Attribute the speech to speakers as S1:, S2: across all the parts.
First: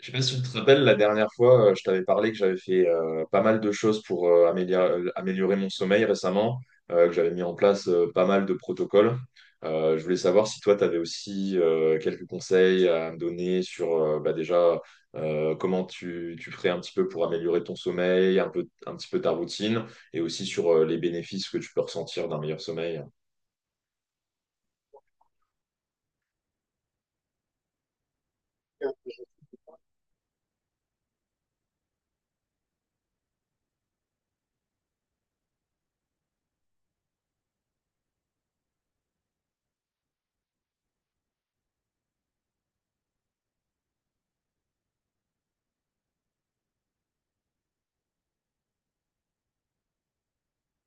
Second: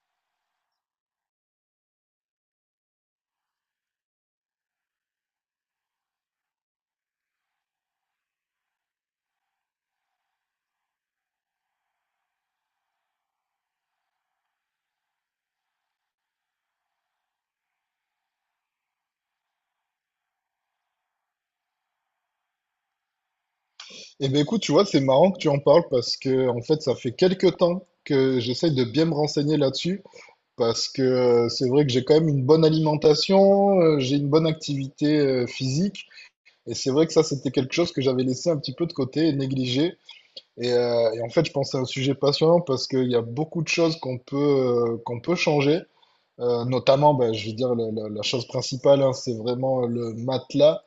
S1: Je sais pas si tu te rappelles, la dernière fois, je t'avais parlé que j'avais fait pas mal de choses pour améliorer mon sommeil récemment, que j'avais mis en place pas mal de protocoles. Je voulais savoir si toi, tu avais aussi quelques conseils à me donner sur bah, déjà comment tu ferais un petit peu pour améliorer ton sommeil, un peu, un petit peu ta routine, et aussi sur les bénéfices que tu peux ressentir d'un meilleur sommeil.
S2: Eh ben écoute, tu vois, c'est marrant que tu en parles parce que en fait, ça fait quelques temps que j'essaye de bien me renseigner là-dessus parce que c'est vrai que j'ai quand même une bonne alimentation, j'ai une bonne activité physique et c'est vrai que ça, c'était quelque chose que j'avais laissé un petit peu de côté et négligé. Et en fait, je pense que c'est un sujet passionnant parce qu'il y a beaucoup de choses qu'on peut changer notamment, ben, je veux dire, la chose principale, hein, c'est vraiment le matelas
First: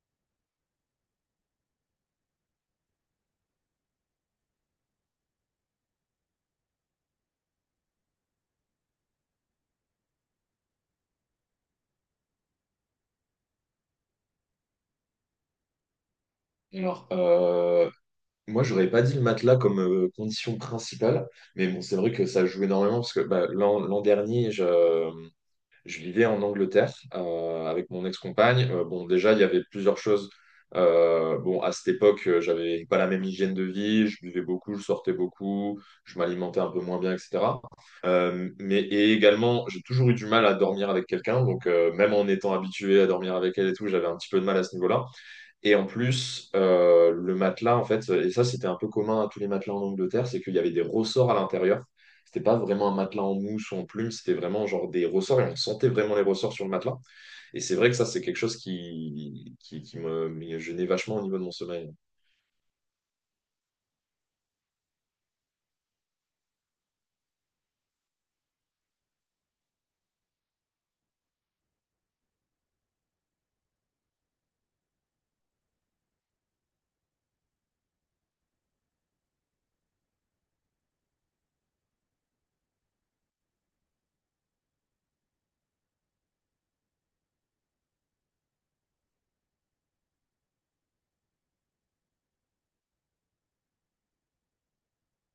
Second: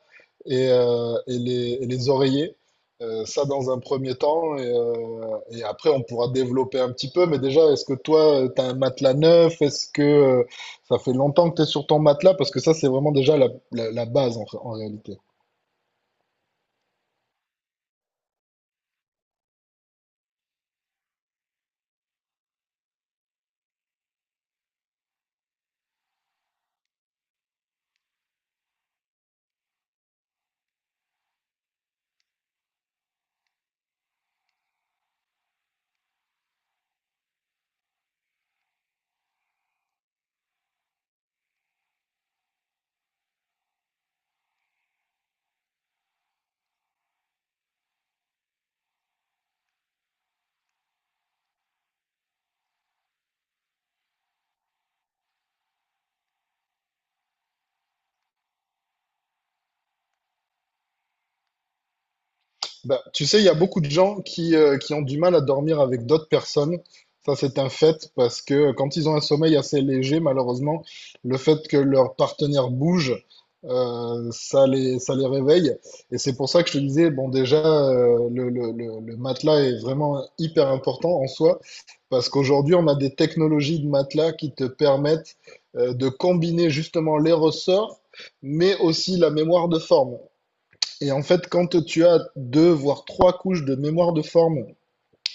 S2: et les oreillers. Ça, dans un premier temps. Et après, on pourra développer un petit peu. Mais déjà, est-ce que toi, tu as un matelas neuf? Est-ce que ça fait longtemps que tu es sur ton matelas? Parce que ça, c'est vraiment déjà la base en réalité.
S1: Alors, moi, j'aurais pas dit le matelas comme condition principale, mais bon, c'est vrai que ça joue énormément parce que bah, l'an dernier, je vivais en Angleterre avec mon ex-compagne. Bon, déjà, il y avait plusieurs choses. Bon, à cette époque, j'avais pas la même hygiène de vie, je buvais beaucoup, je sortais beaucoup, je m'alimentais un peu moins bien, etc. Mais et également, j'ai toujours eu du mal à dormir avec quelqu'un, donc même en étant habitué à dormir avec elle et tout, j'avais un petit peu de mal à ce niveau-là. Et en plus, le matelas, en fait, et ça c'était un peu commun à tous les matelas en Angleterre, c'est qu'il y avait des ressorts à l'intérieur. C'était pas vraiment un matelas en mousse ou en plume, c'était vraiment genre des ressorts et on sentait vraiment les ressorts sur le matelas. Et c'est vrai que ça, c'est quelque chose qui me gênait vachement au niveau de mon sommeil.
S2: Bah, tu sais, il y a beaucoup de gens qui ont du mal à dormir avec d'autres personnes. Ça, c'est un fait parce que quand ils ont un sommeil assez léger, malheureusement, le fait que leur partenaire bouge, ça les réveille. Et c'est pour ça que je te disais, bon, déjà, le matelas est vraiment hyper important en soi parce qu'aujourd'hui, on a des technologies de matelas qui te permettent de combiner justement les ressorts, mais aussi la mémoire de forme. Et en fait, quand tu as deux, voire trois couches de mémoire de forme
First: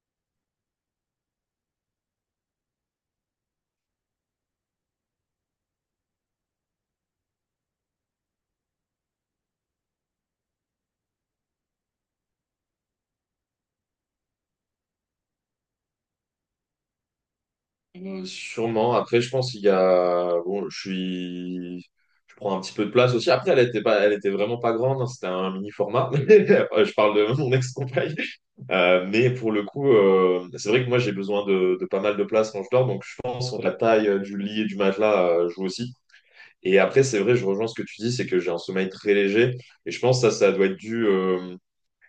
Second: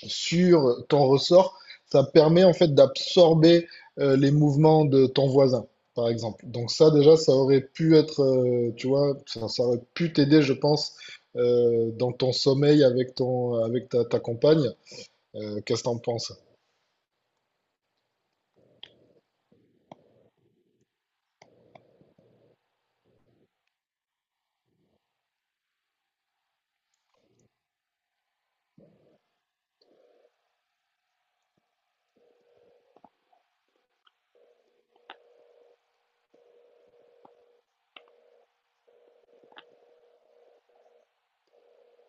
S2: sur ton ressort, ça permet en fait d'absorber les mouvements de ton voisin, par exemple. Donc ça, déjà, ça aurait pu être, tu vois, ça aurait pu t'aider, je pense, dans ton sommeil avec ta compagne. Qu'est-ce que t'en penses?
S1: Sûrement. Après, je pense qu'il y a. Bon, je suis. Je prends un petit peu de place aussi. Après, elle était pas, elle était vraiment pas grande, hein. C'était un mini format. Je parle de mon ex-compagne. Mais pour le coup, c'est vrai que moi j'ai besoin de pas mal de place quand je dors, donc je pense que la taille du lit et du matelas joue aussi. Et après, c'est vrai, je rejoins ce que tu dis, c'est que j'ai un sommeil très léger, et je pense que ça doit être dû.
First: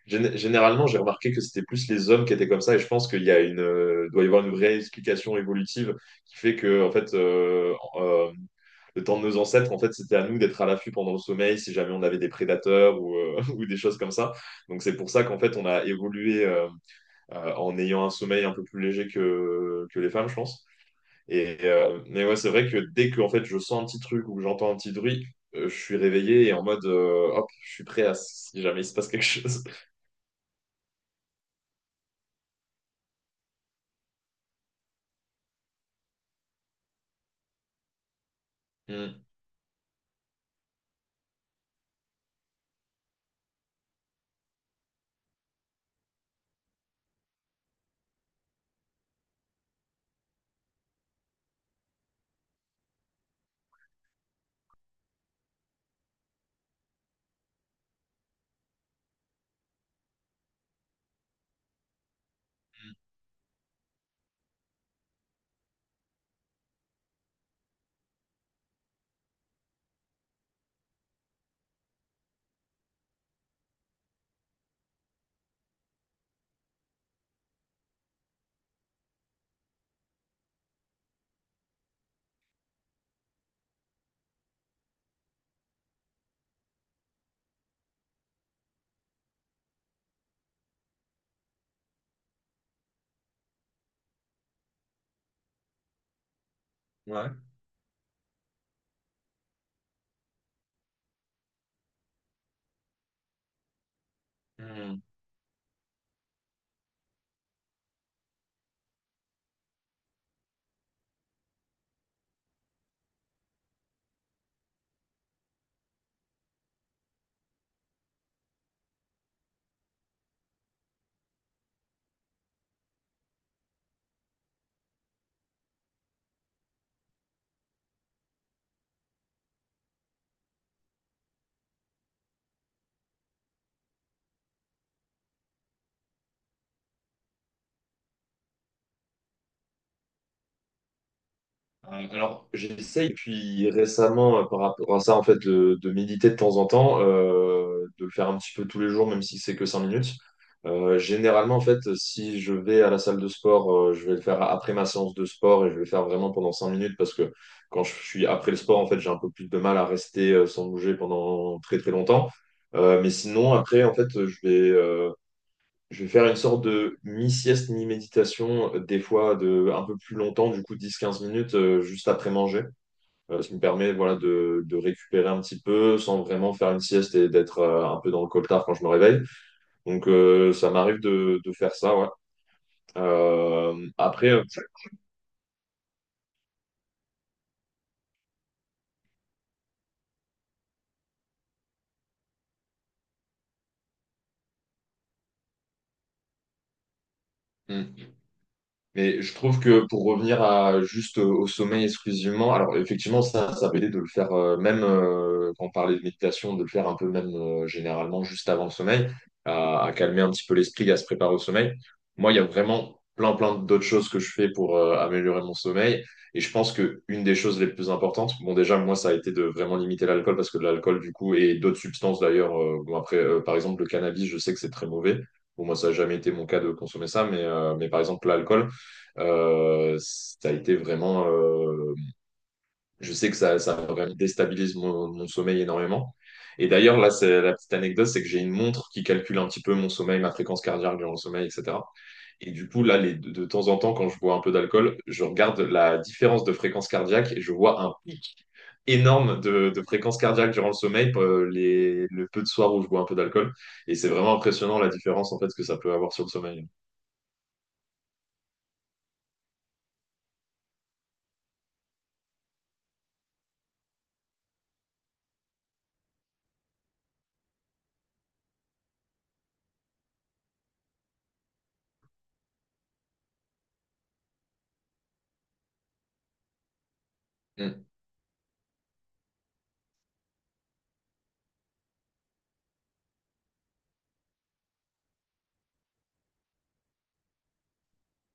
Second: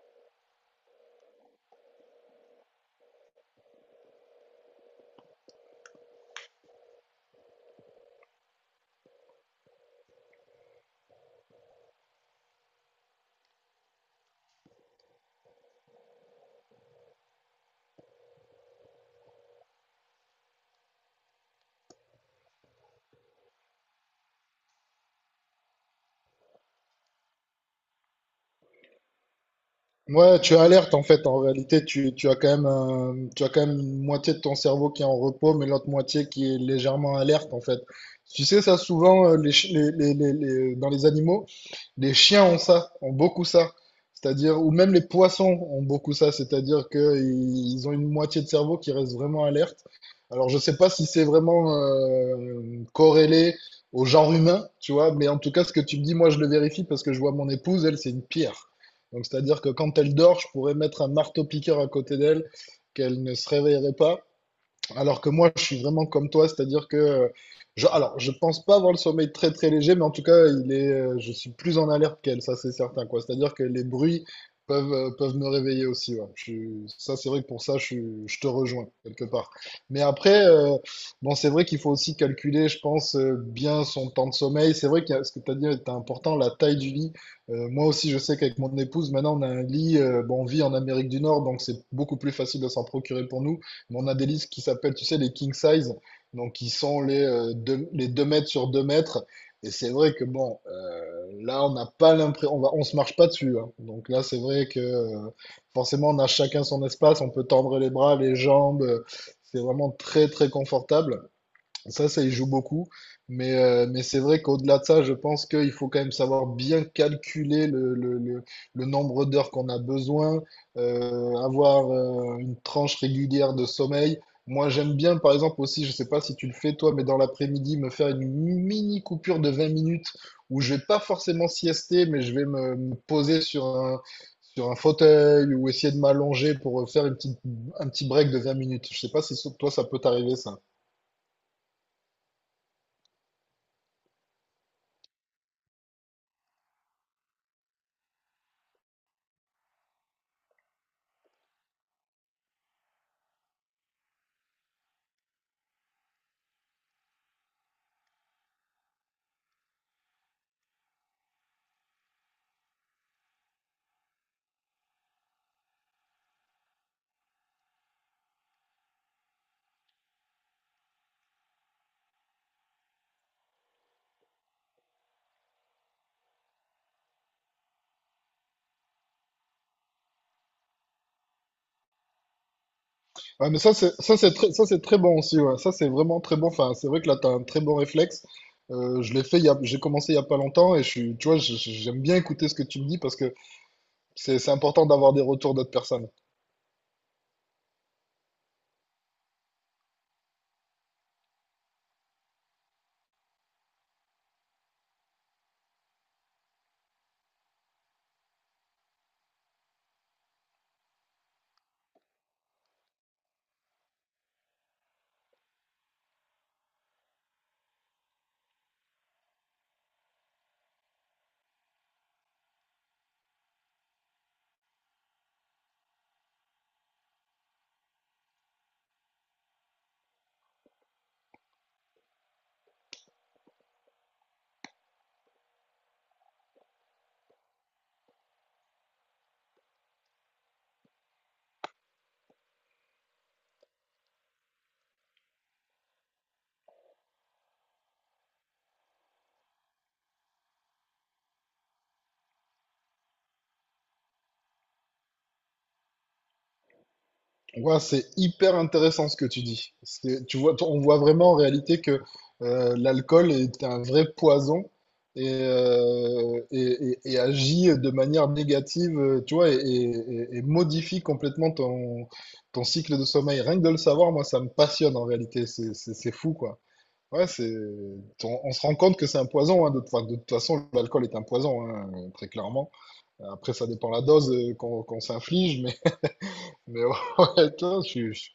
S1: Généralement, j'ai remarqué que c'était plus les hommes qui étaient comme ça, et je pense qu'il y a doit y avoir une vraie explication évolutive qui fait que, en fait, le temps de nos ancêtres, en fait, c'était à nous d'être à l'affût pendant le sommeil si jamais on avait des prédateurs ou, ou des choses comme ça. Donc c'est pour ça qu'en fait, on a évolué. En ayant un sommeil un peu plus léger que les femmes, je pense. Et, mais ouais, c'est vrai que dès que en fait, je sens un petit truc ou que j'entends un petit bruit, je suis réveillé et en mode hop, je suis prêt à si jamais il se passe quelque chose.
S2: Ouais, tu alertes en fait. En réalité, tu as quand même un- tu as quand même une moitié de ton cerveau qui est en repos, mais l'autre moitié qui est légèrement alerte en fait. Tu sais ça
S1: Mm.
S2: souvent les, chi- les- dans les animaux, les chiens ont ça, ont beaucoup ça. C'est-à-dire, ou même les poissons ont beaucoup ça. C'est-à-dire qu'ils ont une moitié de cerveau qui reste vraiment alerte alors, je sais pas si c'est vraiment corrélé au genre humain, tu vois, mais en tout cas, ce que tu me dis, moi, je le vérifie parce que je vois mon épouse, elle, c'est une pierre. Donc, c'est-à-dire que quand elle dort, je pourrais mettre un marteau-piqueur à côté d'elle, qu'elle ne se réveillerait pas. Alors que moi, je suis vraiment comme toi, c'est-à-dire que alors, je pense pas avoir le sommeil très très léger, mais en tout cas, je suis plus en alerte qu'elle, ça c'est certain, quoi. C'est-à-dire que les bruits peuvent, peuvent me réveiller aussi, ouais. Ça c'est vrai que pour ça, je te rejoins quelque part. Mais après, bon, c'est vrai qu'il faut aussi calculer, je pense, bien son temps de sommeil. C'est vrai que ce que tu as dit est important, la taille du lit. Moi aussi, je sais qu'avec mon épouse, maintenant, on a un lit, bon, on vit en Amérique du Nord, donc c'est beaucoup plus facile de s'en procurer pour nous. Mais on a des listes qui s'appellent, tu sais, les king size, donc qui sont
S1: Ouais.
S2: les 2 mètres sur 2 mètres. Et c'est vrai que bon, là, on n'a pas l'impression, on se marche pas dessus, hein. Donc là, c'est vrai que
S1: Mm.
S2: forcément, on a chacun son espace, on peut tendre les bras, les jambes. C'est vraiment très, très confortable. Ça y joue beaucoup. Mais c'est vrai qu'au-delà de ça, je pense qu'il faut quand même savoir bien calculer le nombre d'heures qu'on a besoin, avoir une tranche régulière de sommeil. Moi, j'aime bien, par exemple, aussi, je ne sais pas si tu le fais toi, mais dans l'après-midi, me faire une mini coupure de 20 minutes où je vais pas forcément siester, mais je vais me poser sur un fauteuil ou essayer de m'allonger pour faire un petit break de 20 minutes. Je ne sais pas si toi, ça peut t'arriver, ça.
S1: Alors, j'essaye depuis récemment par rapport à ça, en fait, de méditer de temps en temps, de le faire un petit peu tous les jours, même si c'est que 5 minutes. Généralement, en fait, si je vais à la salle de sport, je vais le faire après ma séance de sport et je vais le faire vraiment pendant 5 minutes parce que quand je suis après le sport, en fait, j'ai un peu plus de mal à rester sans bouger pendant très très longtemps. Mais sinon, après, en fait, je vais faire une sorte de mi-sieste, mi-méditation, des fois de un peu plus longtemps, du coup 10 15 minutes juste après manger. Ce qui me permet voilà, de récupérer un petit peu sans vraiment faire une sieste et d'être un peu dans le coltard quand je me réveille. Donc ça m'arrive de faire ça, ouais.
S2: Ah, mais
S1: Euh, après, euh,
S2: ça, c'est très bon aussi, ouais. Ça, c'est vraiment très bon. Enfin, c'est vrai que là, t'as un très bon réflexe. Je l'ai fait, j'ai commencé il y a pas longtemps et je suis, tu vois, j'aime bien écouter ce que tu me dis parce que c'est important d'avoir des retours d'autres personnes.
S1: hmm. Mais je trouve que pour revenir à juste au sommeil exclusivement, alors effectivement, ça peut aider de le faire même quand on parlait de méditation, de le faire un peu même généralement juste avant le sommeil, à calmer un petit peu l'esprit, à se préparer au sommeil. Moi, il y a vraiment plein, plein d'autres choses que je fais pour améliorer mon sommeil. Et je pense que une des choses les plus importantes, bon, déjà, moi, ça a été de vraiment limiter l'alcool parce que l'alcool, du coup, et d'autres substances d'ailleurs, bon, après, par exemple, le cannabis, je sais que c'est très mauvais. Bon, moi, ça n'a jamais été mon cas de consommer ça, mais par exemple, l'alcool. Ça a été vraiment. Je sais que ça vraiment déstabilise mon sommeil énormément. Et d'ailleurs, là, c'est la petite anecdote, c'est que j'ai une montre qui calcule un petit peu mon sommeil, ma fréquence cardiaque durant le sommeil, etc. Et du coup, là, de temps en temps, quand je bois un peu d'alcool, je regarde la différence de fréquence cardiaque et je vois un pic énorme de fréquence cardiaque durant le sommeil, le peu de soir où je bois un peu d'alcool. Et c'est vraiment impressionnant la différence en fait que ça peut avoir sur le sommeil.
S2: Ouais, c'est hyper intéressant ce que tu dis. Tu vois, on voit vraiment en réalité que l'alcool est un vrai poison et agit de manière négative, tu vois, et modifie complètement ton, ton cycle de sommeil. Rien que de le savoir, moi, ça me passionne en réalité. C'est fou, quoi. Ouais, c'est,
S1: Mm.
S2: on se rend compte que c'est un poison, hein, de, enfin, de toute façon, l'alcool est un poison, hein, très clairement. Après, ça dépend la dose qu'on s'inflige, mais ouais, attends, je suis, je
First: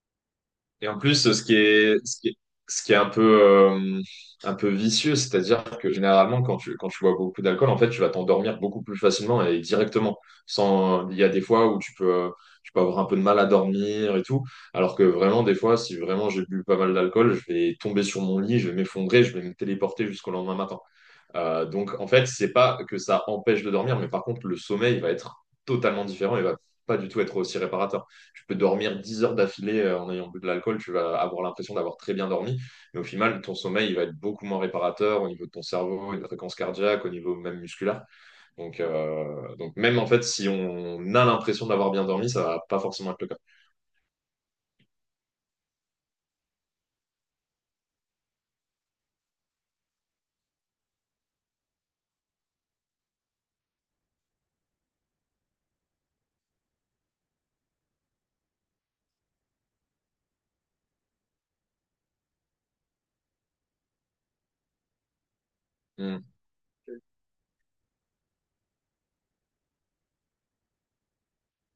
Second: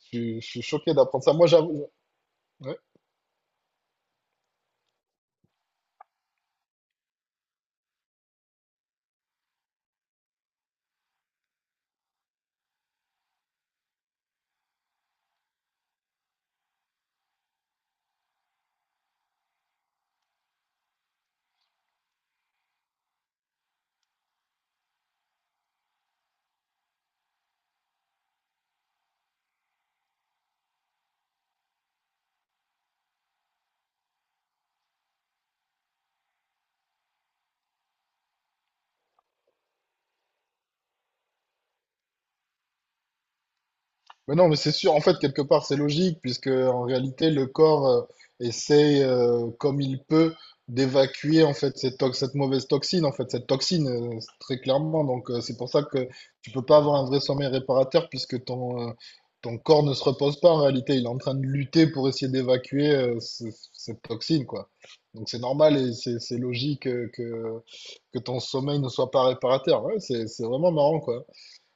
S2: suis- je suis
S1: Et
S2: choqué
S1: en
S2: d'apprendre
S1: plus,
S2: ça.
S1: ce
S2: Moi,
S1: qui
S2: j'avoue.
S1: est, ce qui est,
S2: Ouais.
S1: ce qui est un peu vicieux, c'est-à-dire que généralement, quand tu bois beaucoup d'alcool, en fait, tu vas t'endormir beaucoup plus facilement et directement. Sans, il y a des fois où tu peux avoir un peu de mal à dormir et tout. Alors que vraiment, des fois, si vraiment j'ai bu pas mal d'alcool, je vais tomber sur mon lit, je vais m'effondrer, je vais me téléporter jusqu'au lendemain matin. Donc en fait, c'est pas que ça empêche de dormir, mais par contre, le sommeil va être totalement différent et va pas du tout être aussi réparateur. Tu peux dormir 10 heures d'affilée en ayant bu de l'alcool, tu vas avoir l'impression d'avoir très bien dormi, mais au final, ton sommeil il va être beaucoup moins réparateur au niveau de ton cerveau, de la fréquence cardiaque, au niveau même musculaire. Donc même en fait, si on a l'impression d'avoir bien dormi, ça va pas forcément être le cas.
S2: Mais non, mais c'est sûr, en fait, quelque part, c'est logique, puisque en réalité, le corps essaie, comme il peut, d'évacuer en fait cette mauvaise toxine, en fait, cette toxine, très clairement. Donc, c'est pour ça que tu peux pas avoir un vrai sommeil réparateur, puisque ton corps ne se repose pas en réalité. Il est en train de lutter pour essayer d'évacuer cette toxine, quoi. Donc, c'est normal et c'est
S1: Hmm.
S2: c'est logique que ton sommeil ne soit pas réparateur. Ouais, c'est vraiment marrant, quoi.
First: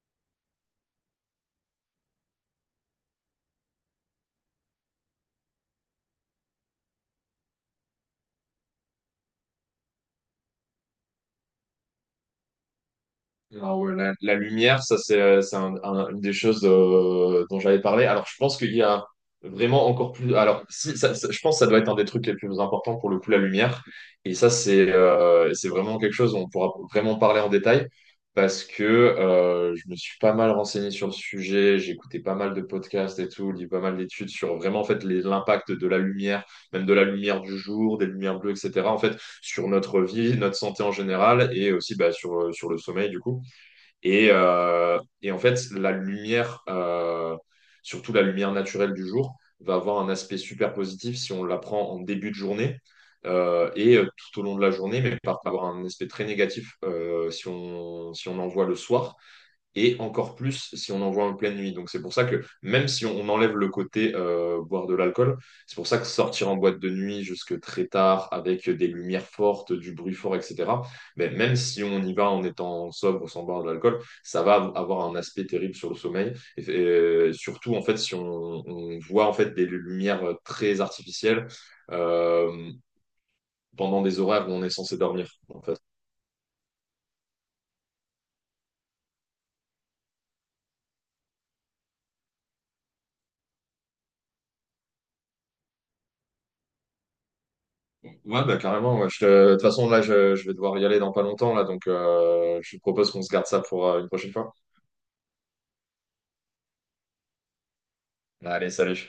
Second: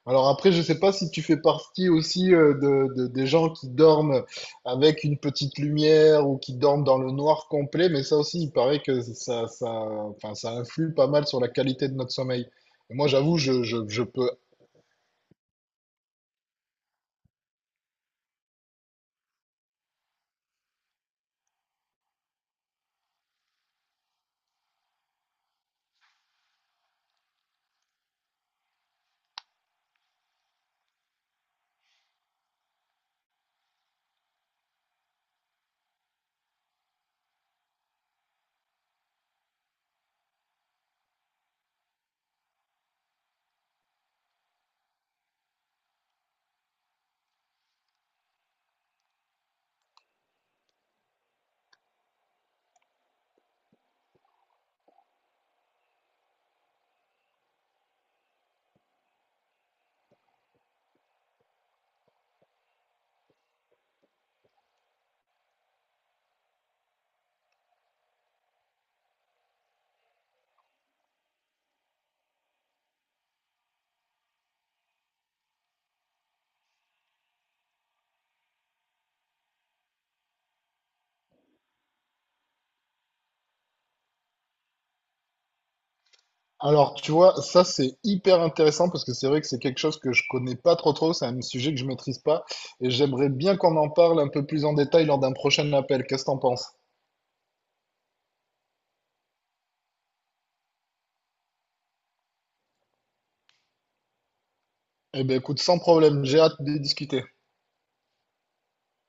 S2: Alors après, je ne sais pas si tu fais partie aussi des gens qui dorment avec une petite lumière ou qui dorment dans le noir complet, mais ça aussi, il paraît que ça influe pas mal sur la qualité de notre sommeil. Et moi, j'avoue,
S1: Ah ouais,
S2: je
S1: la,
S2: peux.
S1: la lumière, ça c'est une des choses dont j'avais parlé. Alors je pense qu'il y a vraiment encore plus. Alors si, je pense que ça doit être un des trucs les plus importants pour le coup la lumière. Et ça c'est vraiment quelque chose dont on pourra vraiment parler en détail parce que je me suis pas mal renseigné sur le sujet. J'ai écouté pas mal de podcasts et tout, lu pas mal d'études sur vraiment en fait l'impact de la lumière, même de la lumière du jour, des lumières bleues, etc. En fait sur notre vie, notre santé en général et aussi bah, sur sur le sommeil du coup. Et en fait, la lumière, surtout la lumière naturelle du jour, va avoir un aspect super positif si on la prend en début de journée et tout au long de la journée, mais par avoir un aspect très négatif si on en voit le soir et encore plus si on en voit en pleine nuit. Donc c'est pour ça que même si on enlève le côté boire de l'alcool, c'est pour ça que sortir en boîte de nuit jusque très tard avec des lumières fortes, du bruit fort, etc. Mais même si on y va en étant sobre, sans boire de l'alcool, ça va avoir un aspect terrible sur le sommeil. Et surtout en fait si voit en fait des lumières très artificielles. Euh, Pendant des horaires où on est censé dormir. En fait,
S2: Alors, tu vois, ça, c'est hyper intéressant parce que c'est vrai que c'est quelque chose que je connais pas trop, c'est un sujet que je maîtrise pas et j'aimerais bien qu'on en parle un peu plus en détail lors d'un prochain appel. Qu'est-ce que t'en penses?
S1: ouais, bah carrément, ouais. De toute façon, là, je vais devoir y aller dans pas longtemps, là, donc je te propose qu'on se garde ça pour une prochaine fois.
S2: Eh ben, écoute, sans problème, j'ai hâte de discuter.
S1: Allez, salut.